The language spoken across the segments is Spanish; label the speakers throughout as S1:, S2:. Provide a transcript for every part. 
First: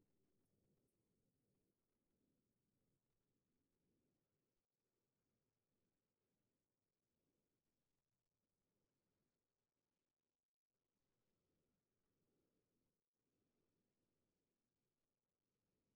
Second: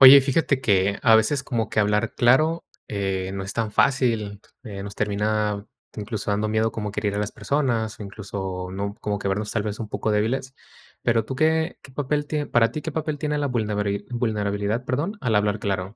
S1: Oye, fíjate que a veces como que hablar claro, eh, no es tan fácil, eh, nos termina incluso dando miedo como que herir a las personas, o incluso, ¿no?, como que vernos tal vez un poco débiles. Pero tú, ¿qué qué papel tie para ti qué papel tiene la vulnebari vulnerabilidad, perdón, al hablar claro?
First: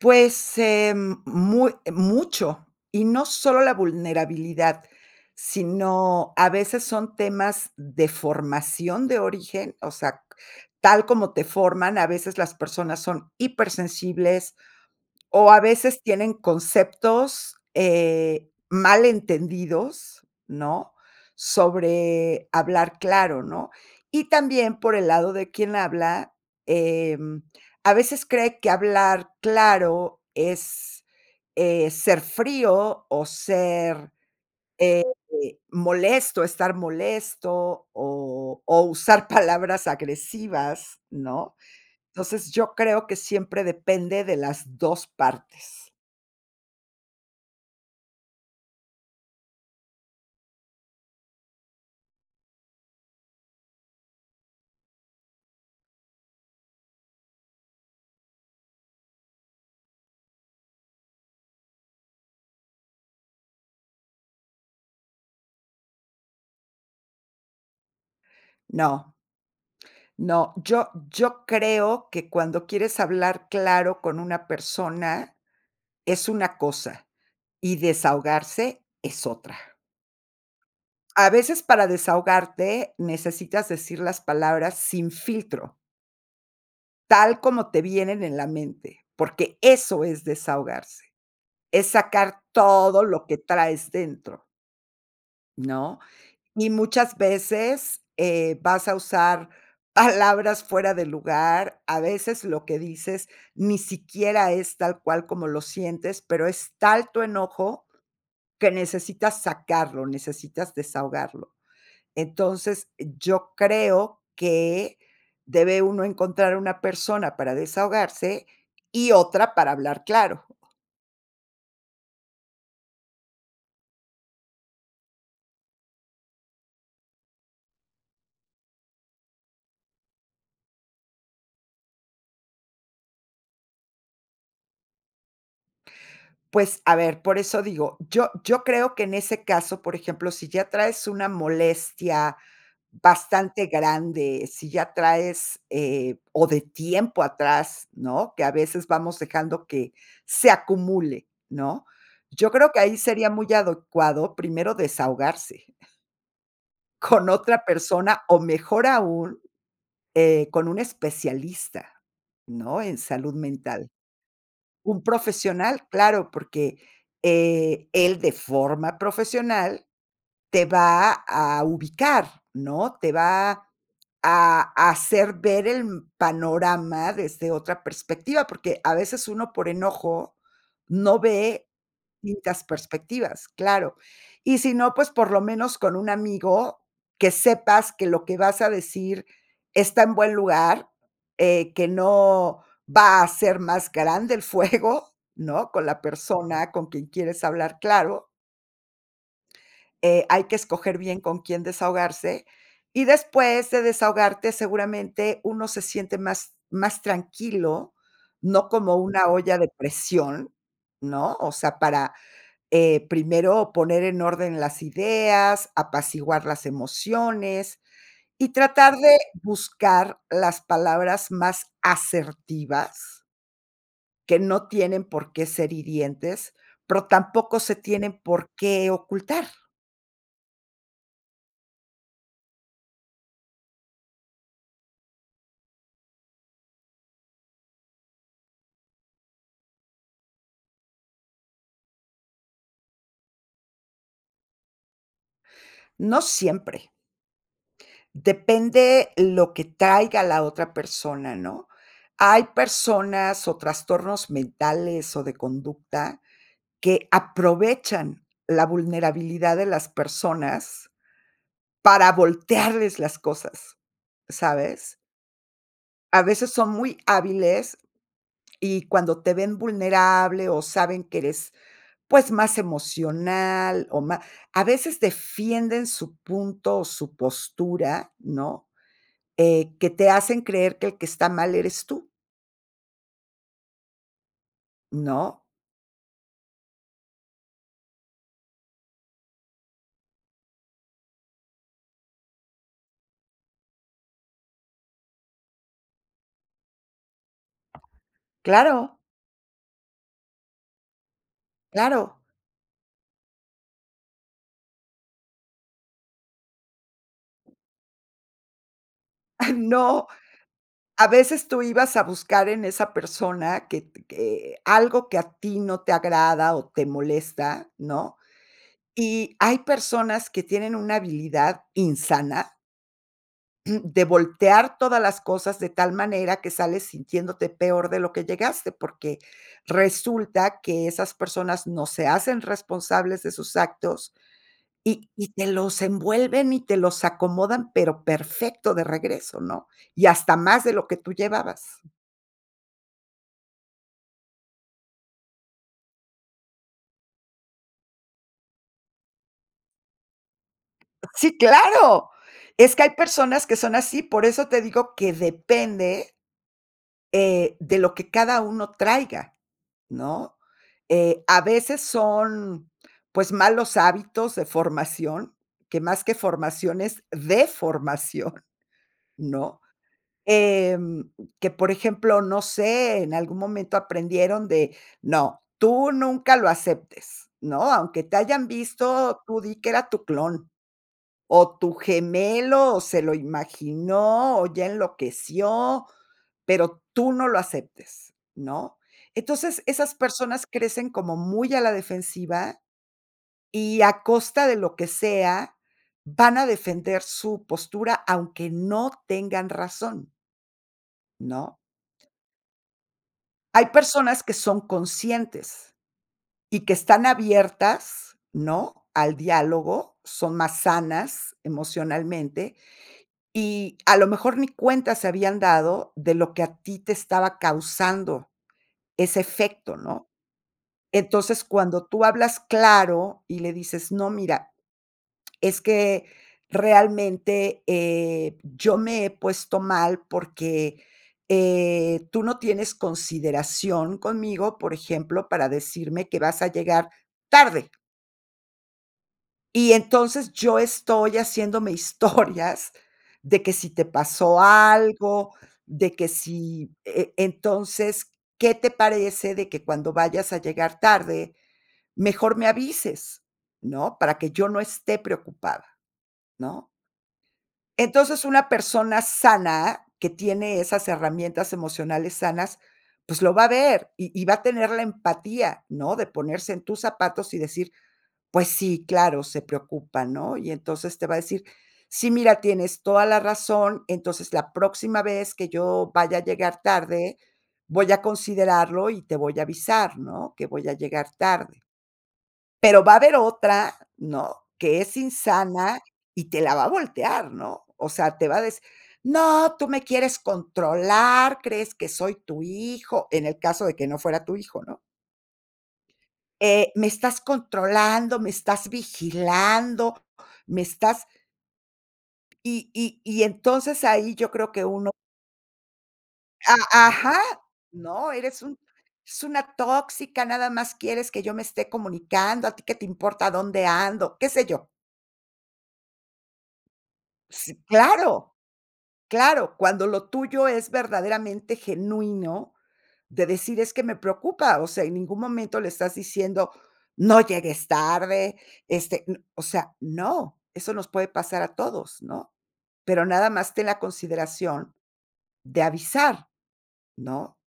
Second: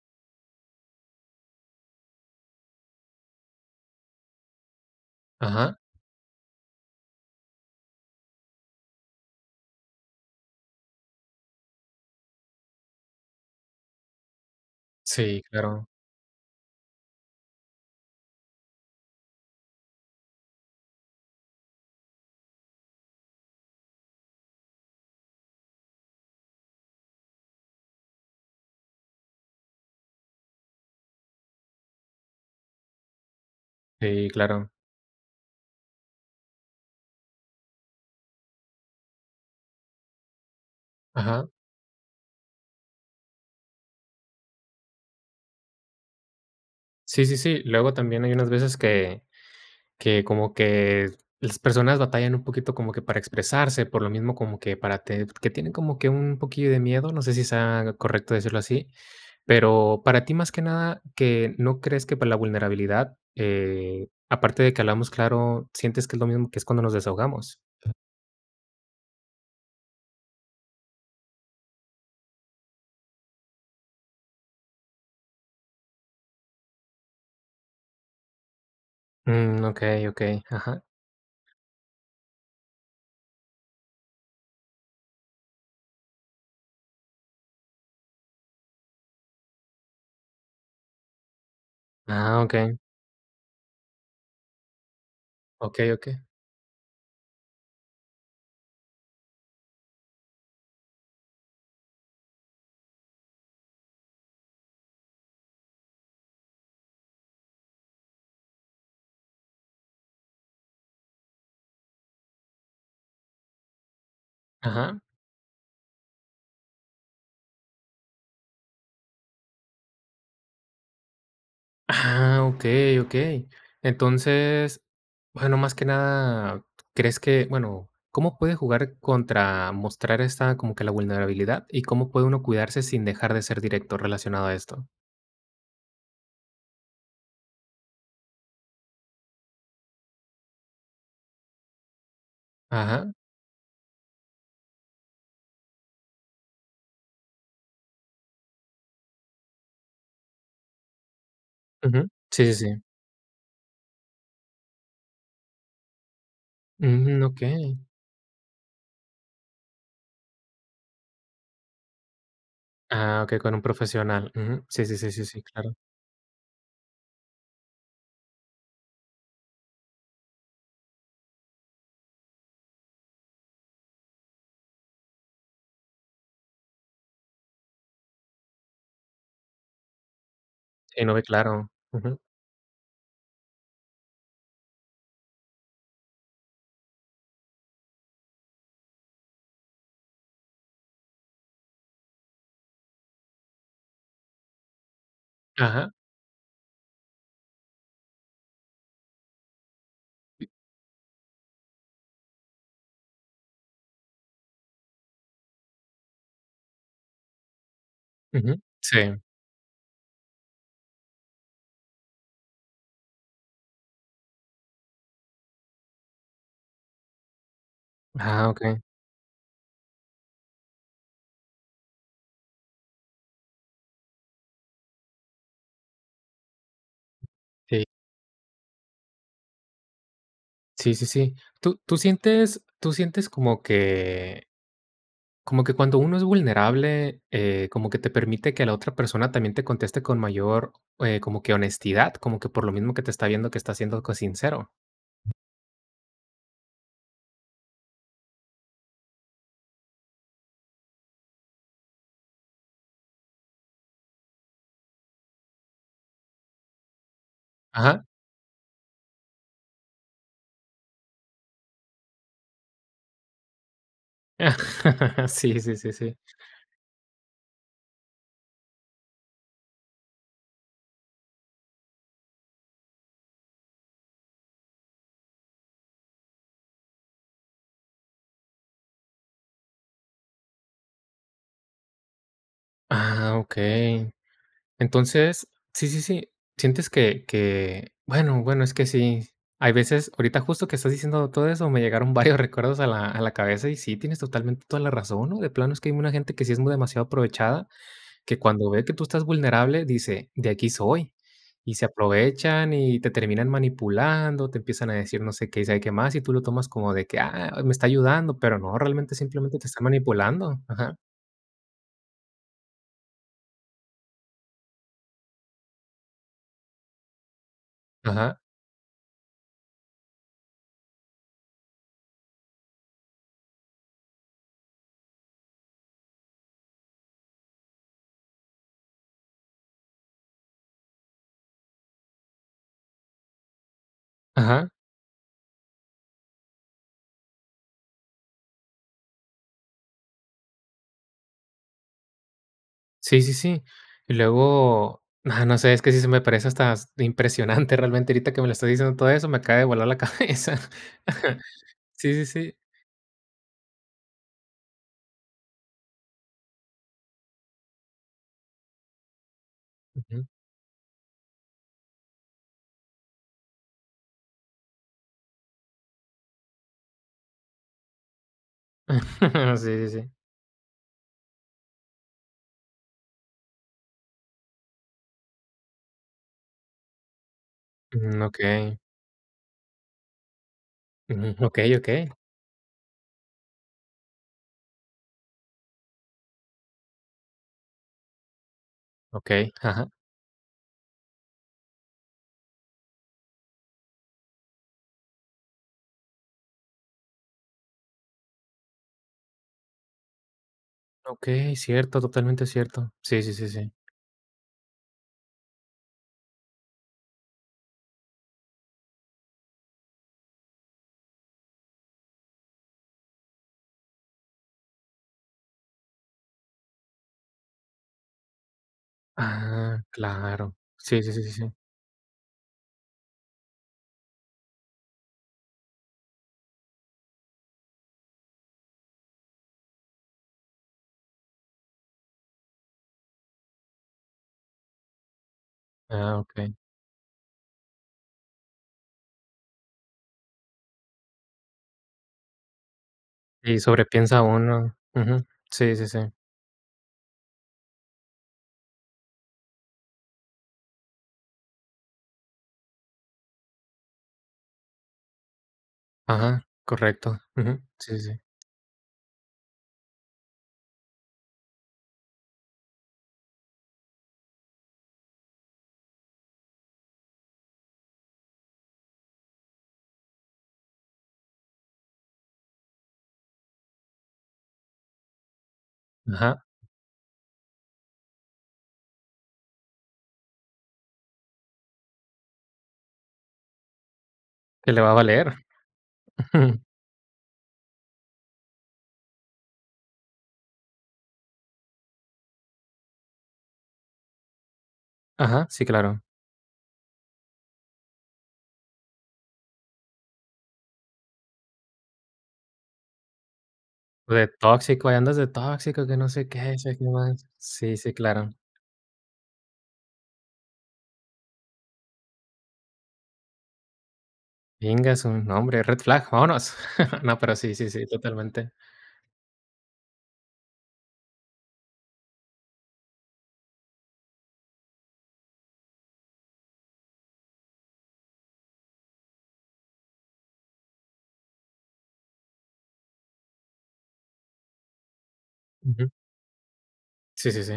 S2: Pues em, muy mucho, y no solo la vulnerabilidad,
S1: Ajá.
S2: sino a veces son temas de formación de origen, o sea, tal como te forman, a veces las personas son hipersensibles,
S1: Sí,
S2: o a
S1: claro.
S2: veces tienen conceptos, eh, mal entendidos, ¿no?, sobre hablar claro, ¿no? Y también por el lado de quien habla, em, a veces cree que hablar claro es, eh, ser frío o ser,
S1: Sí, claro.
S2: eh, molesto, estar molesto, o o usar palabras agresivas,
S1: Ajá.
S2: ¿no? Entonces, yo creo que siempre depende de las 2 partes.
S1: Sí, sí, sí. Luego, también hay unas veces que que como que las personas batallan un poquito, como que para expresarse, por lo mismo, como que para ted que tienen como que un poquillo de miedo, no sé si sea correcto decirlo así. Pero para ti, más que nada, que no crees que para la vulnerabilidad, eh, aparte de que hablamos claro, ¿sientes que es lo mismo que es cuando nos desahogamos?
S2: No. No, yo yo creo que cuando quieres hablar claro con una persona, es una cosa, y desahogarse es
S1: Mm,
S2: otra.
S1: okey, okey, ajá.
S2: A veces, para desahogarte, necesitas decir las palabras sin filtro tal como te vienen en la mente, porque eso es desahogarse. Es sacar
S1: Ah, okey.
S2: todo lo que traes dentro
S1: Okey,
S2: ¿no?
S1: okey.
S2: Y muchas veces, eh, vas a usar palabras fuera de lugar, a veces lo que dices ni siquiera es tal cual como lo sientes, pero es tal tu enojo que necesitas sacarlo, necesitas desahogarlo. Entonces, yo creo que
S1: Ajá.
S2: debe uno encontrar una persona para desahogarse y otra para hablar claro.
S1: Ah, okey, okey. Entonces, bueno, más que nada, crees que, bueno, ¿cómo puede jugar contra mostrar esta, como que la vulnerabilidad y cómo puede uno cuidarse sin dejar de ser directo relacionado de esto?
S2: Pues, a ver, por eso digo, yo yo creo que en ese caso, por ejemplo, si ya traes una molestia
S1: Ajá.
S2: bastante grande, si ya traes, eh, o de tiempo atrás, ¿no? Que a veces vamos dejando que se acumule, ¿no?
S1: Ujú. Sí,
S2: Yo
S1: sí,
S2: creo que
S1: sí.
S2: ahí sería muy adecuado, primero desahogarse.
S1: Mm,
S2: Con otra
S1: okey.
S2: persona, o mejor aún, eh, con un especialista, ¿no? En
S1: Ah,
S2: salud
S1: okey, con un
S2: mental.
S1: profesional. Ujú, sí, sí,
S2: Un
S1: sí, sí, sí, claro.
S2: profesional, claro, porque, eh, él de forma profesional te va a ubicar, ¿no? Te va a a hacer ver el mm, panorama desde otra perspectiva, porque a veces uno, por enojo,
S1: Sí, no
S2: no
S1: ve
S2: ve
S1: claro. Ujú.
S2: distintas perspectivas, claro. Y si no, pues, por lo menos con un amigo, que sepas que lo que vas a decir está en buen lugar, eh, que no va a ser más grande el fuego, ¿no? Con
S1: Ajá.
S2: la persona con quien quieres hablar, claro Eh, hay que escoger bien con quién desahogarse, y después de desahogarte, seguramente uno se siente más más tranquilo,
S1: Ujú,
S2: no como
S1: sí.
S2: una olla de presión, ¿no? O sea, para, eh, primero poner en orden las ideas, apaciguar las emociones,
S1: Ah,
S2: y
S1: okey.
S2: tratar de buscar las palabras más asertivas que no tienen por qué ser hirientes, pero tampoco se
S1: Sí.
S2: tienen por qué ocultar.
S1: Sí, sí, sí. ¿Tú tú sientes tú sientes como que como que cuando uno es vulnerable, eh, como que te permite que la otra persona también te conteste con mayor, eh, como que honestidad, como que por lo mismo que te está viendo que estás siendo co sincero?
S2: No siempre. Depende lo que traiga la otra persona, ¿no? Hay personas o trastornos mentales o de conducta que
S1: Ajá.
S2: aprovechan la vulnerabilidad de las personas para voltearles las cosas, ¿sabes?
S1: Sí, sí, sí, sí.
S2: A veces son muy hábiles y cuando te ven vulnerable o saben que eres, pues, más emocional o ma a veces defienden su punto o su postura, ¿no?, eh, que te hacen creer que el que está mal eres tú.
S1: Ah, okey.
S2: ¿No?
S1: Entonces, sí sí sí sientes que que, bueno bueno, es que sí. Hay veces, ahorita justo que estás diciendo todo eso, me llegaron varios recuerdos a la a la cabeza y sí, tienes totalmente toda la razón, ¿no?, de plano es que hay una gente que sí es muy demasiado aprovechada, que cuando ve que
S2: Claro.
S1: tú estás vulnerable, dice: "De aquí soy". Y se
S2: Claro.
S1: aprovechan y te terminan manipulando, te empiezan a decir no sé qué y sabe qué más y tú lo tomas como de que: "Ah, me está ayudando", pero no, realmente simplemente te está
S2: No,
S1: manipulando. Ajá.
S2: a veces tú ibas a buscar en esa persona que t que algo que a ti no te agrada o te molesta, ¿no?
S1: Ajá.
S2: Y hay personas que tienen una habilidad insana de voltear todas las cosas de tal manera que sales sintiéndote peor de lo que llegaste, porque resulta que esas personas no se hacen responsables de sus actos
S1: Ajá.
S2: y y te los envuelven y te los acomodan, pero perfecto de regreso, ¿no? Y hasta más de lo que tú llevabas.
S1: Sí, sí, sí. Y luego, ah, no sé, es que sí se me parece hasta impresionante, realmente ahorita que me lo estás diciendo todo eso me acaba de volar la cabeza.
S2: Sí, claro.
S1: Sí, sí, sí.
S2: Es que hay personas que son así, por eso te digo que depende eh, de lo que cada uno traiga,
S1: Ujú.
S2: ¿no? Eh, a veces son, pues, malos hábitos de formación, que más que formación es deformación, ¿no?
S1: Sí, sí, sí.
S2: Em, que por ejemplo, no sé, en algún momento aprendieron de, no, tú nunca lo aceptes, ¿no?, aunque te
S1: Mm,
S2: hayan
S1: okey.
S2: visto, tú di que era tu clon,
S1: Ujú,
S2: o
S1: okey,
S2: tu
S1: okey.
S2: gemelo, o se lo imaginó, o ya enloqueció, pero tú no lo aceptes, ¿no?
S1: Okey,
S2: Entonces,
S1: ajá.
S2: esas personas crecen como muy a la defensiva y, a costa de lo que sea, van a defender su postura, aunque no tengan razón.
S1: Okey,
S2: ¿No?
S1: cierto, totalmente cierto. Sí, sí, sí,
S2: Hay
S1: sí.
S2: personas que son conscientes, y que están abiertas, ¿no?, al diálogo, son más sanas emocionalmente, y a lo mejor ni cuenta se habían dado de lo que a ti te estaba causando ese efecto,
S1: Ah,
S2: ¿no?
S1: claro, sí, sí, sí,
S2: Entonces,
S1: sí.
S2: cuando tú hablas claro y le dices: "No mira, es que realmente, eh, yo me he puesto mal porque, eh, tú no tienes consideración conmigo, por ejemplo, para decirme que
S1: Ah,
S2: vas a
S1: okey.
S2: llegar tarde". Y entonces yo estoy haciéndome historias de que
S1: Y
S2: si te
S1: sobrepiensa
S2: pasó
S1: uno, ujú.
S2: algo,
S1: Sí, sí,
S2: de
S1: sí.
S2: que si, e e entonces, ¿qué te parece de que cuando vayas a llegar tarde, mejor me avises, no?, para que yo no esté preocupada,
S1: Ajá.
S2: ¿no?
S1: Correcto, ujú. Sí, sí, sí.
S2: Entonces, una persona sana, que tiene esas herramientas emocionales sanas, pues lo va a ver, y y va a tener la empatía, ¿no?, de ponerse en tus zapatos y decir: "Pues sí, claro, se preocupa", ¿no? Y entonces te va a decir: "Sí, mira, tienes toda la razón, entonces la próxima vez que yo vaya a
S1: Ajá.
S2: llegar tarde, voy a considerarlo y te voy a avisar, ¿no?, que voy a llegar tarde". Pero va a haber otra, ¿no?,
S1: Que
S2: que
S1: le va a
S2: es
S1: valer.
S2: insana y te la va a voltear, ¿no?, o sea, te va a decir: "¡No, tú me quieres controlar, crees que soy tu hijo!". En el caso de que no fuera tu hijo, ¿no?
S1: Ajá. Sí, claro.
S2: eh, "¡me estás controlando, me estás vigilando, me estás" Y y y entonces ahí
S1: O de
S2: yo creo que
S1: tóxico,
S2: uno
S1: ahí andas de tóxico, que no sé qué, sabe qué
S2: A ajá.
S1: más. Sí, sí,
S2: ¿No?,
S1: claro.
S2: eres un es una tóxica, nada más quieres que yo me esté comunicando, a ti qué te importa dónde ando. Qué sé yo.
S1: Íngasu, nombre, red flag vámonos. No, pero sí,
S2: Si,
S1: sí, sí,
S2: ¡claro!
S1: totalmente.
S2: Claro, cuando lo tuyo es verdaderamente genuino, de decir: "Es que me preocupa", o sea, en ningún momento le estás diciendo: "No llegues tarde", este n o sea, no, eso nos puede pasar a todos, ¿no? "Pero nada más ten la consideración de
S1: Ujú.
S2: avisar",
S1: Sí,
S2: ¿no?
S1: sí, sí.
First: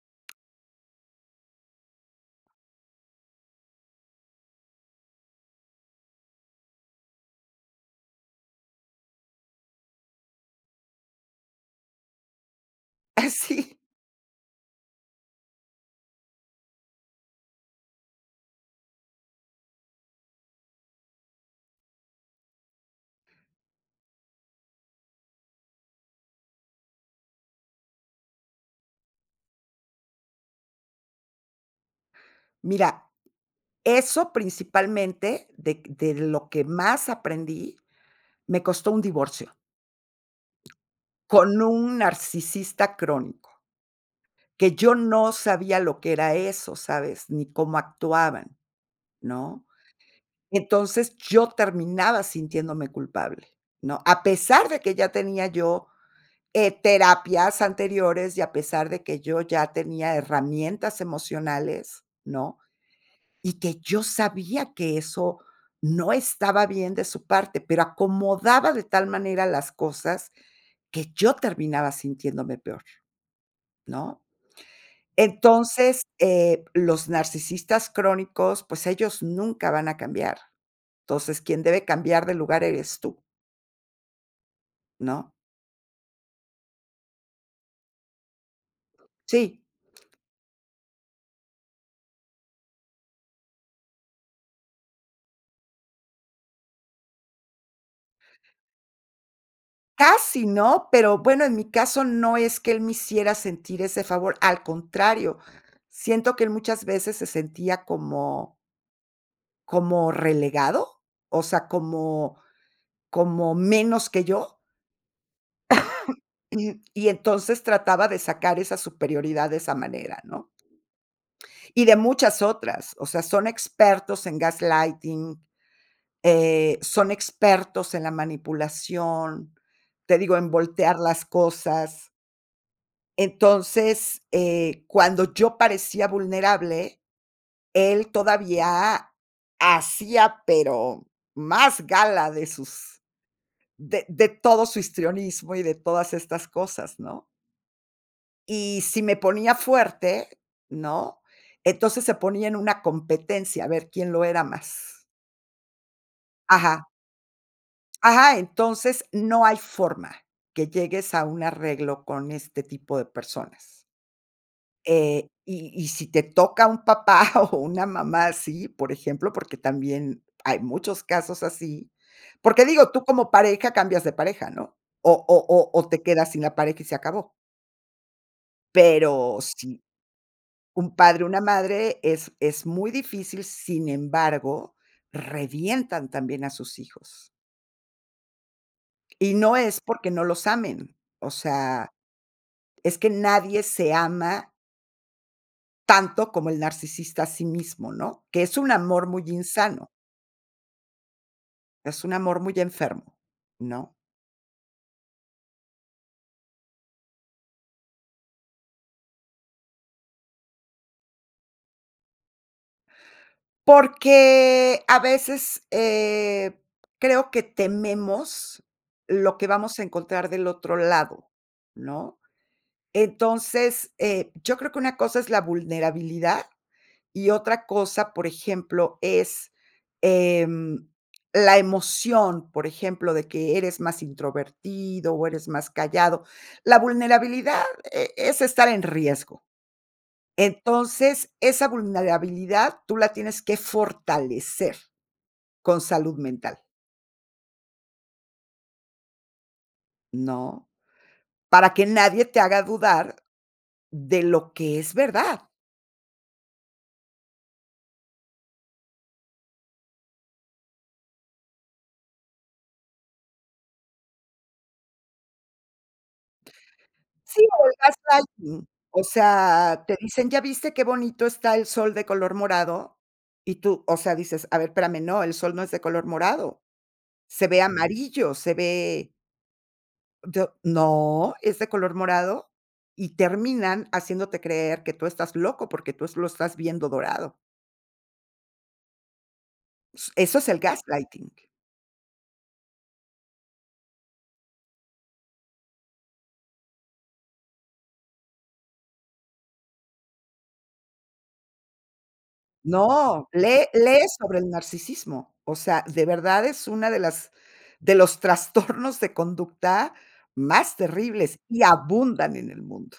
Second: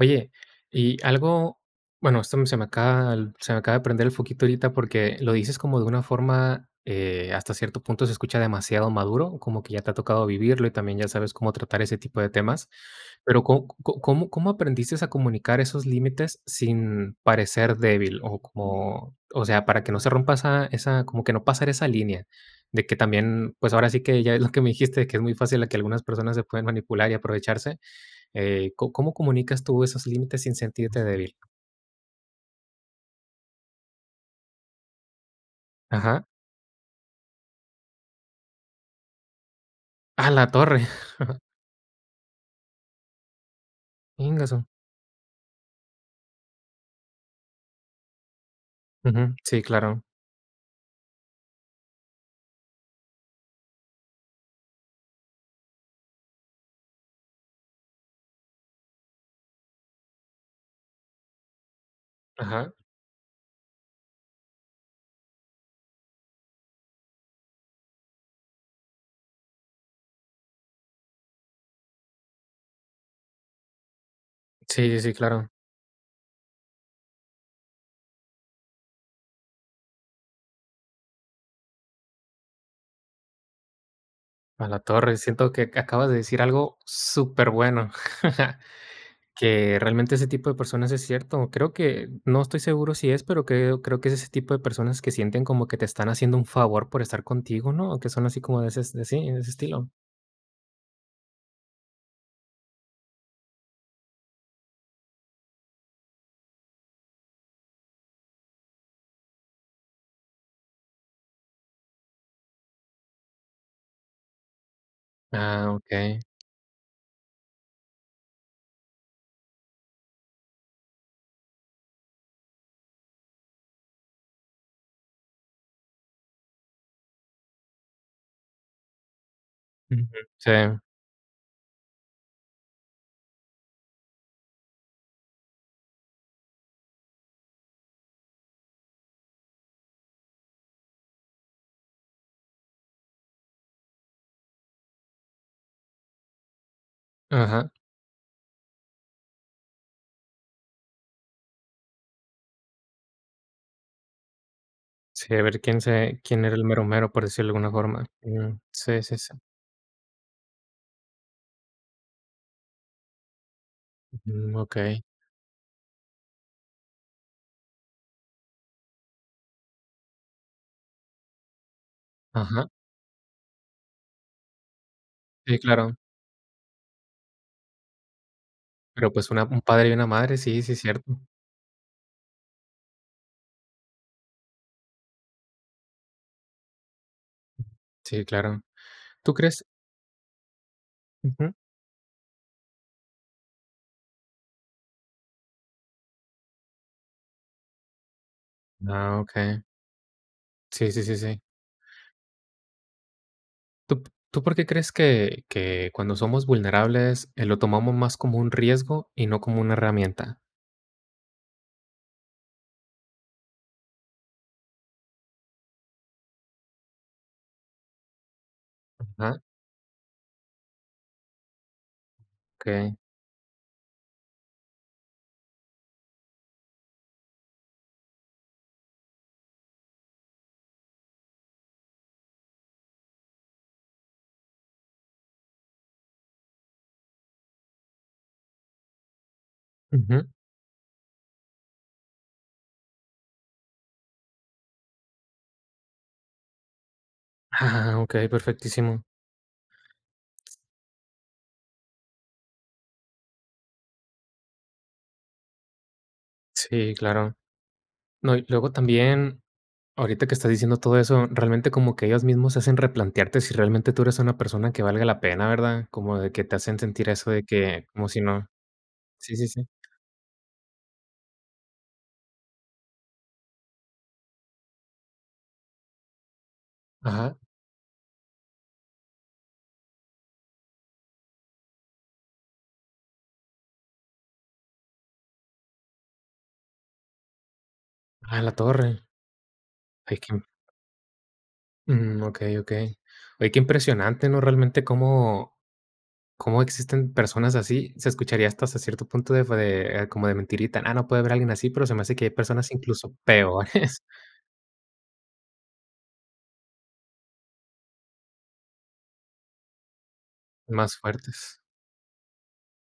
S1: Oye, y algo, bueno, esto m se me acaba el se me acaba de aprender el foquito ahorita porque lo dices como de una forma, eh, hasta cierto punto se escucha demasiado maduro, como que ya te ha tocado vivirlo y también ya sabes cómo tratar ese tipo de temas. Pero, ¿có
S2: Sí.
S1: c có cómo cómo aprendiste a comunicar esos límites sin parecer débil? O como, o sea, para que no se rompa esa esa como que no pasar esa línea de que también, pues ahora sí que ya ves lo que me dijiste, que es muy fácil a que algunas personas se pueden manipular y aprovecharse. Eh, ¿có cómo comunicas tú esos límites sin sentirte débil?
S2: Mira, eso principalmente dec de
S1: Ajá.
S2: lo que más aprendí, me costó un divorcio
S1: ¡A la torre!
S2: con un narcisista crónico
S1: Íngasu.
S2: que yo no sabía lo que era eso, ¿sabes?, ni cómo actuaban,
S1: Ujú. Sí,
S2: ¿no?
S1: claro.
S2: Entonces, yo terminaba sintiéndome culpable, ¿no?, a pesar de que ya tenía yo, eh, terapias anteriores y a pesar de que yo ya tenía herramientas emocionales, ¿no?,
S1: Ajá.
S2: y que yo sabía que eso no estaba bien de su parte, pero acomodaba de tal manera las cosas que yo terminaba sintiéndome peor, ¿no?
S1: Sí, sí, sí claro.
S2: Entonces, eh, los narcisistas crónicos, pues ellos nunca van a cambiar. Entonces, quien debe cambiar de lugar eres tú.
S1: A la torre,
S2: ¿No?
S1: siento que aca acabas de decir algo superbueno,
S2: Sí.
S1: que realmente ese tipo de personas es cierto. Creo que no estoy seguro si es, pero, creo creo que es ese tipo de personas que sienten como que te están haciendo un favor por estar contigo, ¿no? O que son así como de ese, de sí, de ese estilo.
S2: Casi no, pero, bueno en mi caso no es que él me hiciera sentir ese favor. Al contrario, siento que él muchas veces se sentía como como relegado, o sea, como como menos que yo.
S1: Ah, okey.
S2: Y entonces trataba de sacar esa superioridad de esa manera, ¿no? Y de muchas otras, o sea, son expertos en gaslighting eh, son expertos en la manipulación,
S1: Ujú,
S2: te digo, en
S1: sí.
S2: voltear las cosas. Entonces, eh, cuando yo parecía vulnerable, él todavía a hacía, pero más gala de sus de de todo su histrionismo, y, de todas estas cosas ¿no?
S1: Ajá.
S2: Y si me ponía fuerte, ¿no? Entonces se ponía en una competencia a ver quién lo era más.
S1: Sí, a ver quién se quién era el mero,
S2: Ajá.
S1: mero, por decirlo de alguna forma.
S2: Ajá,
S1: Mm, sí,
S2: entonces
S1: sí, sí.
S2: no hay forma que llegues a un arreglo con este tipo de personas.
S1: Ujú, okey.
S2: Eh, y y si te toca un papá, o, una mamá así, por ejemplo, porque también hay muchos casos así. Porque
S1: Ajá.
S2: digo, tú como pareja cambias de pareja ¿no? O o
S1: Sí,
S2: o o,
S1: claro.
S2: te quedas sin la pareja y se acabó.
S1: Pero, pues,
S2: Pero
S1: una, un
S2: si
S1: padre y una madre, sí, sí,
S2: un
S1: cierto.
S2: padre o una madre es es muy difícil, sin embargo, revientan también a sus hijos.
S1: Sí, claro. ¿Tú
S2: Y no
S1: crees?
S2: es porque no los amen, o
S1: Ujú.
S2: sea, es que nadie se ama tanto como el narcisista a sí mismo, ¿no? Que es un amor
S1: Ah,
S2: muy
S1: okey.
S2: insano.
S1: Sí, sí, sí, sí.
S2: Es un amor muy enfermo, ¿no?
S1: ¿Tú p tú por qué crees que que cuando somos vulnerables, eh, lo tomamos más como un riesgo, y no como una herramienta?
S2: Porque a veces, eh, creo que tememos lo
S1: Ajá.
S2: que vamos a encontrar del otro lado, ¿no?
S1: Okey.
S2: Entonces, eh, yo creo que una cosa es la vulnerabilidad y otra cosa, por ejemplo, es, em, la emoción, por ejemplo, de que eres más introvertido o eres más callado. La vulnerabilidad e es estar en riesgo.
S1: Ujú.
S2: Entonces, esa vulnerabilidad tú la tienes que fortalecer con salud mental.
S1: Ah, okey, perfectísimo.
S2: ¿no?, para que nadie te haga dudar de lo que es verdad.
S1: Sí, claro. No, y luego también ahorita que estás diciendo todo eso, realmente como que ellos mismos hacen replantearte si realmente tú eres una persona que valga la pena, ¿verdad? Como de que te hacen sentir eso
S2: Sí,
S1: de
S2: o, el
S1: que como si no
S2: gaslighting, o
S1: Sí, sí, sí.
S2: sea, te dicen: "¿Ya viste qué bonito está el sol de color morado?". Y tú, o sea, dices: "A ver, espérame, no, el sol no es de color morado.
S1: Ajá.
S2: Se ve amarillo, se ve" D "No, es de color morado". Y terminan haciéndote creer que tú estás loco, porque tú lo estás viendo dorado.
S1: Ah, en la torre. Hay que
S2: Eso
S1: m
S2: es el gaslighting.
S1: Mm, okey, okey. Oye, qué impresionante, ¿no?, realmente cómo cómo existen personas así. Se escucharía hasta c cierto punto de fu como de mentirita. Ah, no puede haber alguien así, pero se me hace que hay personas, incluso,
S2: No,
S1: peores.
S2: lee lee sobre el narcisismo. O sea, de verdad es una de las de los trastornos de conducta más
S1: Más
S2: terribles,
S1: fuertes.
S2: y abundan en el mundo.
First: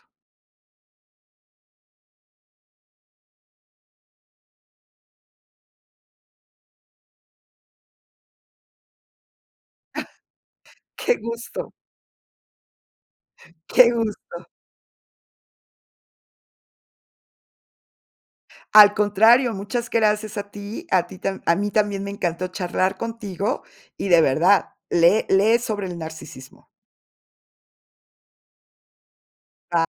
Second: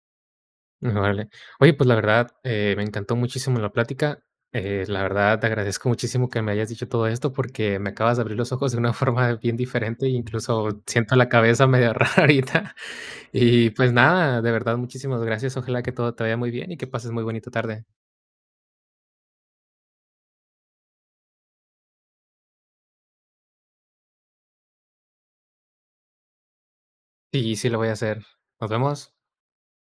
S1: Órale. Oye, pues, la verdad, eh me encantó muchísimo la plática. Eh, la verdad, te agradezco muchísimo que me hayas dicho todo esto, porque me acabas de abrir los ojos de una forma bien diferente, incluso siento
S2: ¡Qué
S1: la cabeza
S2: gusto!
S1: medio rarita. Y
S2: ¡Qué
S1: pues nada,
S2: gusto!
S1: de verdad, muchísimas gracias, ojalá que todo te vaya muy bien y que pases muy bonita tarde.
S2: Al contrario, muchas gracias a ti, a ti tan a mí también me encantó charlar contigo, y de verdad lee lee sobre el narcisismo.
S1: Y sí, lo voy a hacer. Nos vemos.
S2: Ba